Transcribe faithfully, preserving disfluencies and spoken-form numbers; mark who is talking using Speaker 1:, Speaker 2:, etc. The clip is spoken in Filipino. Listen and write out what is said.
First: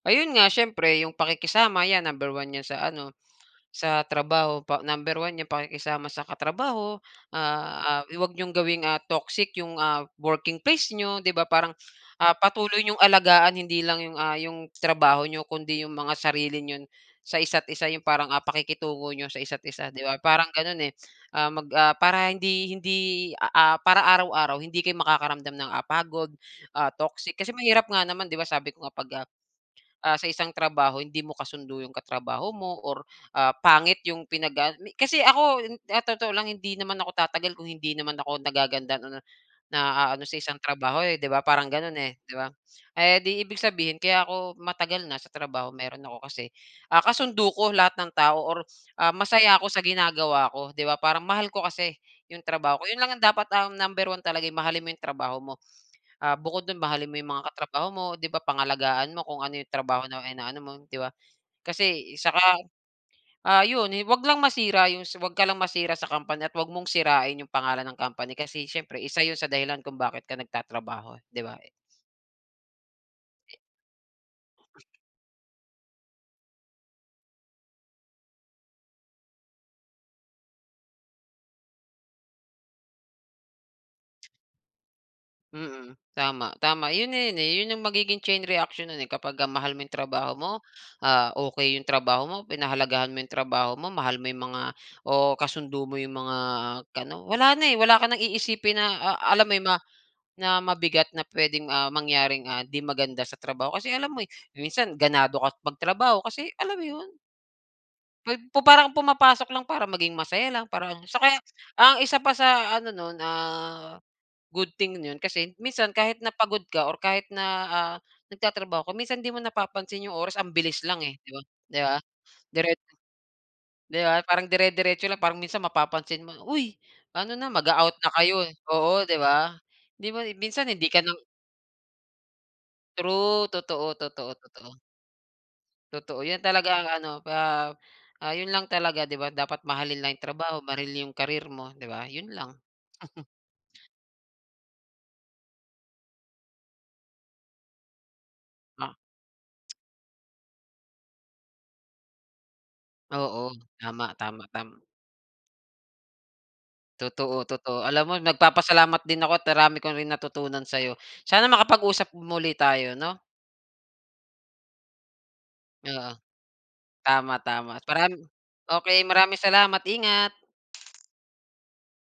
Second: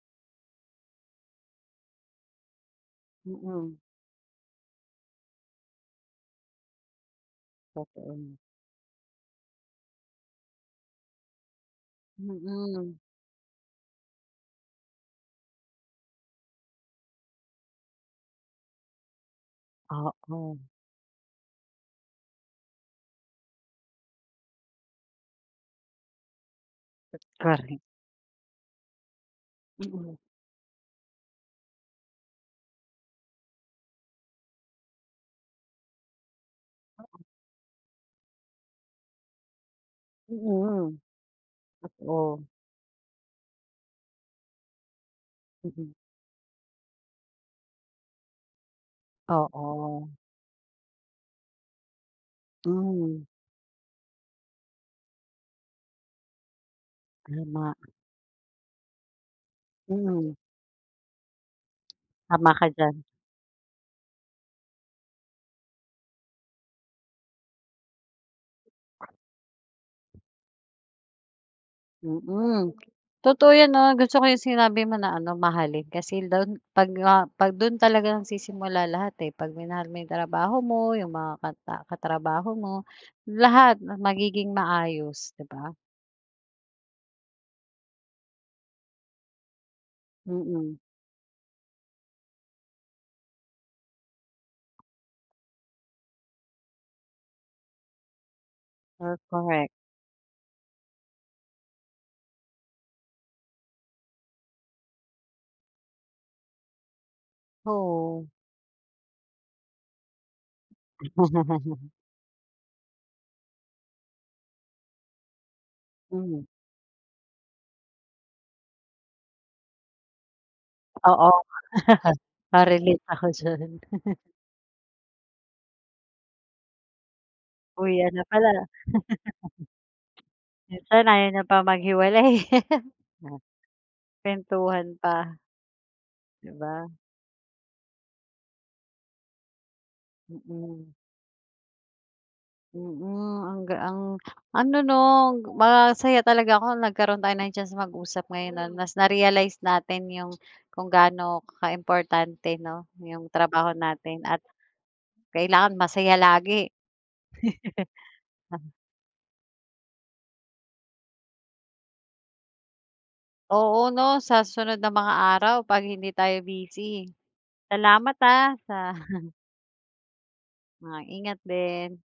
Speaker 1: Ayun nga, siyempre 'yong pakikisama 'yan, number one 'yan sa ano,
Speaker 2: Mm.
Speaker 1: sa trabaho pa number one yung pakikisama sa katrabaho. Ah ah, yung huwag
Speaker 2: Okey.
Speaker 1: niyong gawing, ah, toxic 'yong, ah, working place niyo, di ba? Parang, ah, patuloy
Speaker 2: Mm.
Speaker 1: niyong alagaan hindi lang 'yong, ah, 'yong trabaho niyo kundi 'yong mga sarili niyon sa isa't isa, 'yong parang, ah, pakikitungo n'yo sa isa't isa, 'di ba, parang
Speaker 2: Oo.
Speaker 1: gano'n, eh. Ah, mag ah, para hindi hindi, a ah, para araw-araw hindi kayo makakaramdam ng, ah, pagod, ah,
Speaker 2: Tot
Speaker 1: toxic. Kasi
Speaker 2: korek.
Speaker 1: mahirap nga naman, 'di ba, sabi ko nga, pag, ah, ah,
Speaker 2: Mm.
Speaker 1: sa isang trabaho hindi mo kasundo 'yong katrabaho mo or ah, pangit 'yong pinag-aano mi kasi ako in sa totoo lang hindi naman ako
Speaker 2: Oo.
Speaker 1: tatagal kung hindi naman ako nagagandahan o na naaano sa isang
Speaker 2: Mm.
Speaker 1: trabaho, eh, 'di ba, parang gano'n, eh, 'di
Speaker 2: Totoo.
Speaker 1: ba? Eh, di ibig sabihin kaya ako matagal na sa trabaho
Speaker 2: Mm.
Speaker 1: meron ako kasi, ah, kasundo ko lahat ng tao or, ah, masaya ako sa
Speaker 2: Oo.
Speaker 1: ginagawa ko, 'di ba? Parang mahal ko kasi 'yong trabaho ko, 'yon lang yung
Speaker 2: Mm.
Speaker 1: dapat, ah, number one talaga, eh, mahalin mo 'yong trabaho mo. Ah, bukod do'n, mahalin mo 'yong mga
Speaker 2: Tama.
Speaker 1: katrabaho mo, 'di ba, pangalagaan mo kung ano 'yong trabaho na
Speaker 2: Hmm.
Speaker 1: inaano mo, 'di ba? Kasi, eh, saka,
Speaker 2: Tama ka diyan.
Speaker 1: ah, 'yon, eh, 'wag lang masira 'yong sa 'wag ka lang masira sa company at huwag mong sirain 'yong pangalan ng company kasi siyempre isa 'yon sa dahilan kung bakit ka nagtatrabaho, eh, di ba?
Speaker 2: Mm. Totoo 'yan, 'no? Gusto ko 'yong sinabi mo na ano, mahalin. Kasi lon pag nga pag dun talaga nagsisimula lahat, eh, pag minahal mo 'yong trabaho mo, 'yong mga kata katrabaho mo, lahat 'no, magiging maayos, 'di ba?
Speaker 1: Mm, tama, tama 'yon na 'yon, eh, 'yon 'yong magiging chain reaction nun, eh, kapagka mahal mo 'yong trabaho mo,
Speaker 2: Mm.
Speaker 1: ah, okey 'yong trabaho mo, pinahalagahan mo 'yong trabaho mo, mahal mo 'yong mga o kasundo mo 'yong mga kaano. Wala na, eh, wala ka ng iisipin na,
Speaker 2: Oh
Speaker 1: ah, alam mo 'yon,
Speaker 2: correct.
Speaker 1: ma na mabigat na pwedeng, ah, mangyaring, ah, 'di maganda sa trabaho. Kasi alam mo, eh, minsan ganado ka magtrabaho kasi alam mo 'yon?
Speaker 2: Oo.
Speaker 1: 'Pag pu parang pumapasok lang para maging masaya lang, parang So kaya ang isa pa sa ano nun, ah, good thing nun kasi minsan kahit na
Speaker 2: Mhm.
Speaker 1: pagod ka or kahit na, ah, nagtatrabaho ka, minsan 'di mo napapansin 'yong oras, ang bilis lang, eh,
Speaker 2: Oo,
Speaker 1: di ba, di ba? Dire
Speaker 2: ma-relate ako diyan.
Speaker 1: Di ba, parang dire-diretso lang, parang minsan mapapansin mo, uy, ano na, mag-a-out na
Speaker 2: Uwian na
Speaker 1: kayo,
Speaker 2: pala.
Speaker 1: eh, oo, di ba? Di ba, eh, minsan hindi ka
Speaker 2: Minsan
Speaker 1: na
Speaker 2: ayaw niyo pa maghiwalay.
Speaker 1: True, totoo, totoo, totoo.
Speaker 2: Kwentuhan pa.
Speaker 1: Totoo 'yan
Speaker 2: Di
Speaker 1: talaga, ang
Speaker 2: ba?
Speaker 1: ano pa ah, 'yon lang talaga, 'di ba, dapat mahalin lang 'yong trabaho, maril
Speaker 2: Mm.
Speaker 1: 'yong career mo, 'di ba? Yon lang.
Speaker 2: Mm, ang ga ang ano 'no, masaya talaga ako nung nagkaroon tayo ng chance na mag-usap ngayon, ano? Mas
Speaker 1: A
Speaker 2: na-realize natin 'yong kung gaano kaimportante, 'no, 'yong
Speaker 1: Oo,
Speaker 2: trabaho
Speaker 1: tama,
Speaker 2: natin at
Speaker 1: tama, tam
Speaker 2: kailangan masaya lagi.
Speaker 1: Totoo, totoo. Alam mo,
Speaker 2: Ah.
Speaker 1: nagpapasalamat din ako at ang rami ko rin natutunan sa'yo. Sana makapag-usap muli tayo, 'no?
Speaker 2: Oo, 'no, sa susunod na mga araw, 'pag
Speaker 1: Oo.
Speaker 2: hindi tayo busy.
Speaker 1: Tama, tama at maram
Speaker 2: Salamat, ah, sa
Speaker 1: okey, maraming salamat, ingat!
Speaker 2: Ay, ingat din.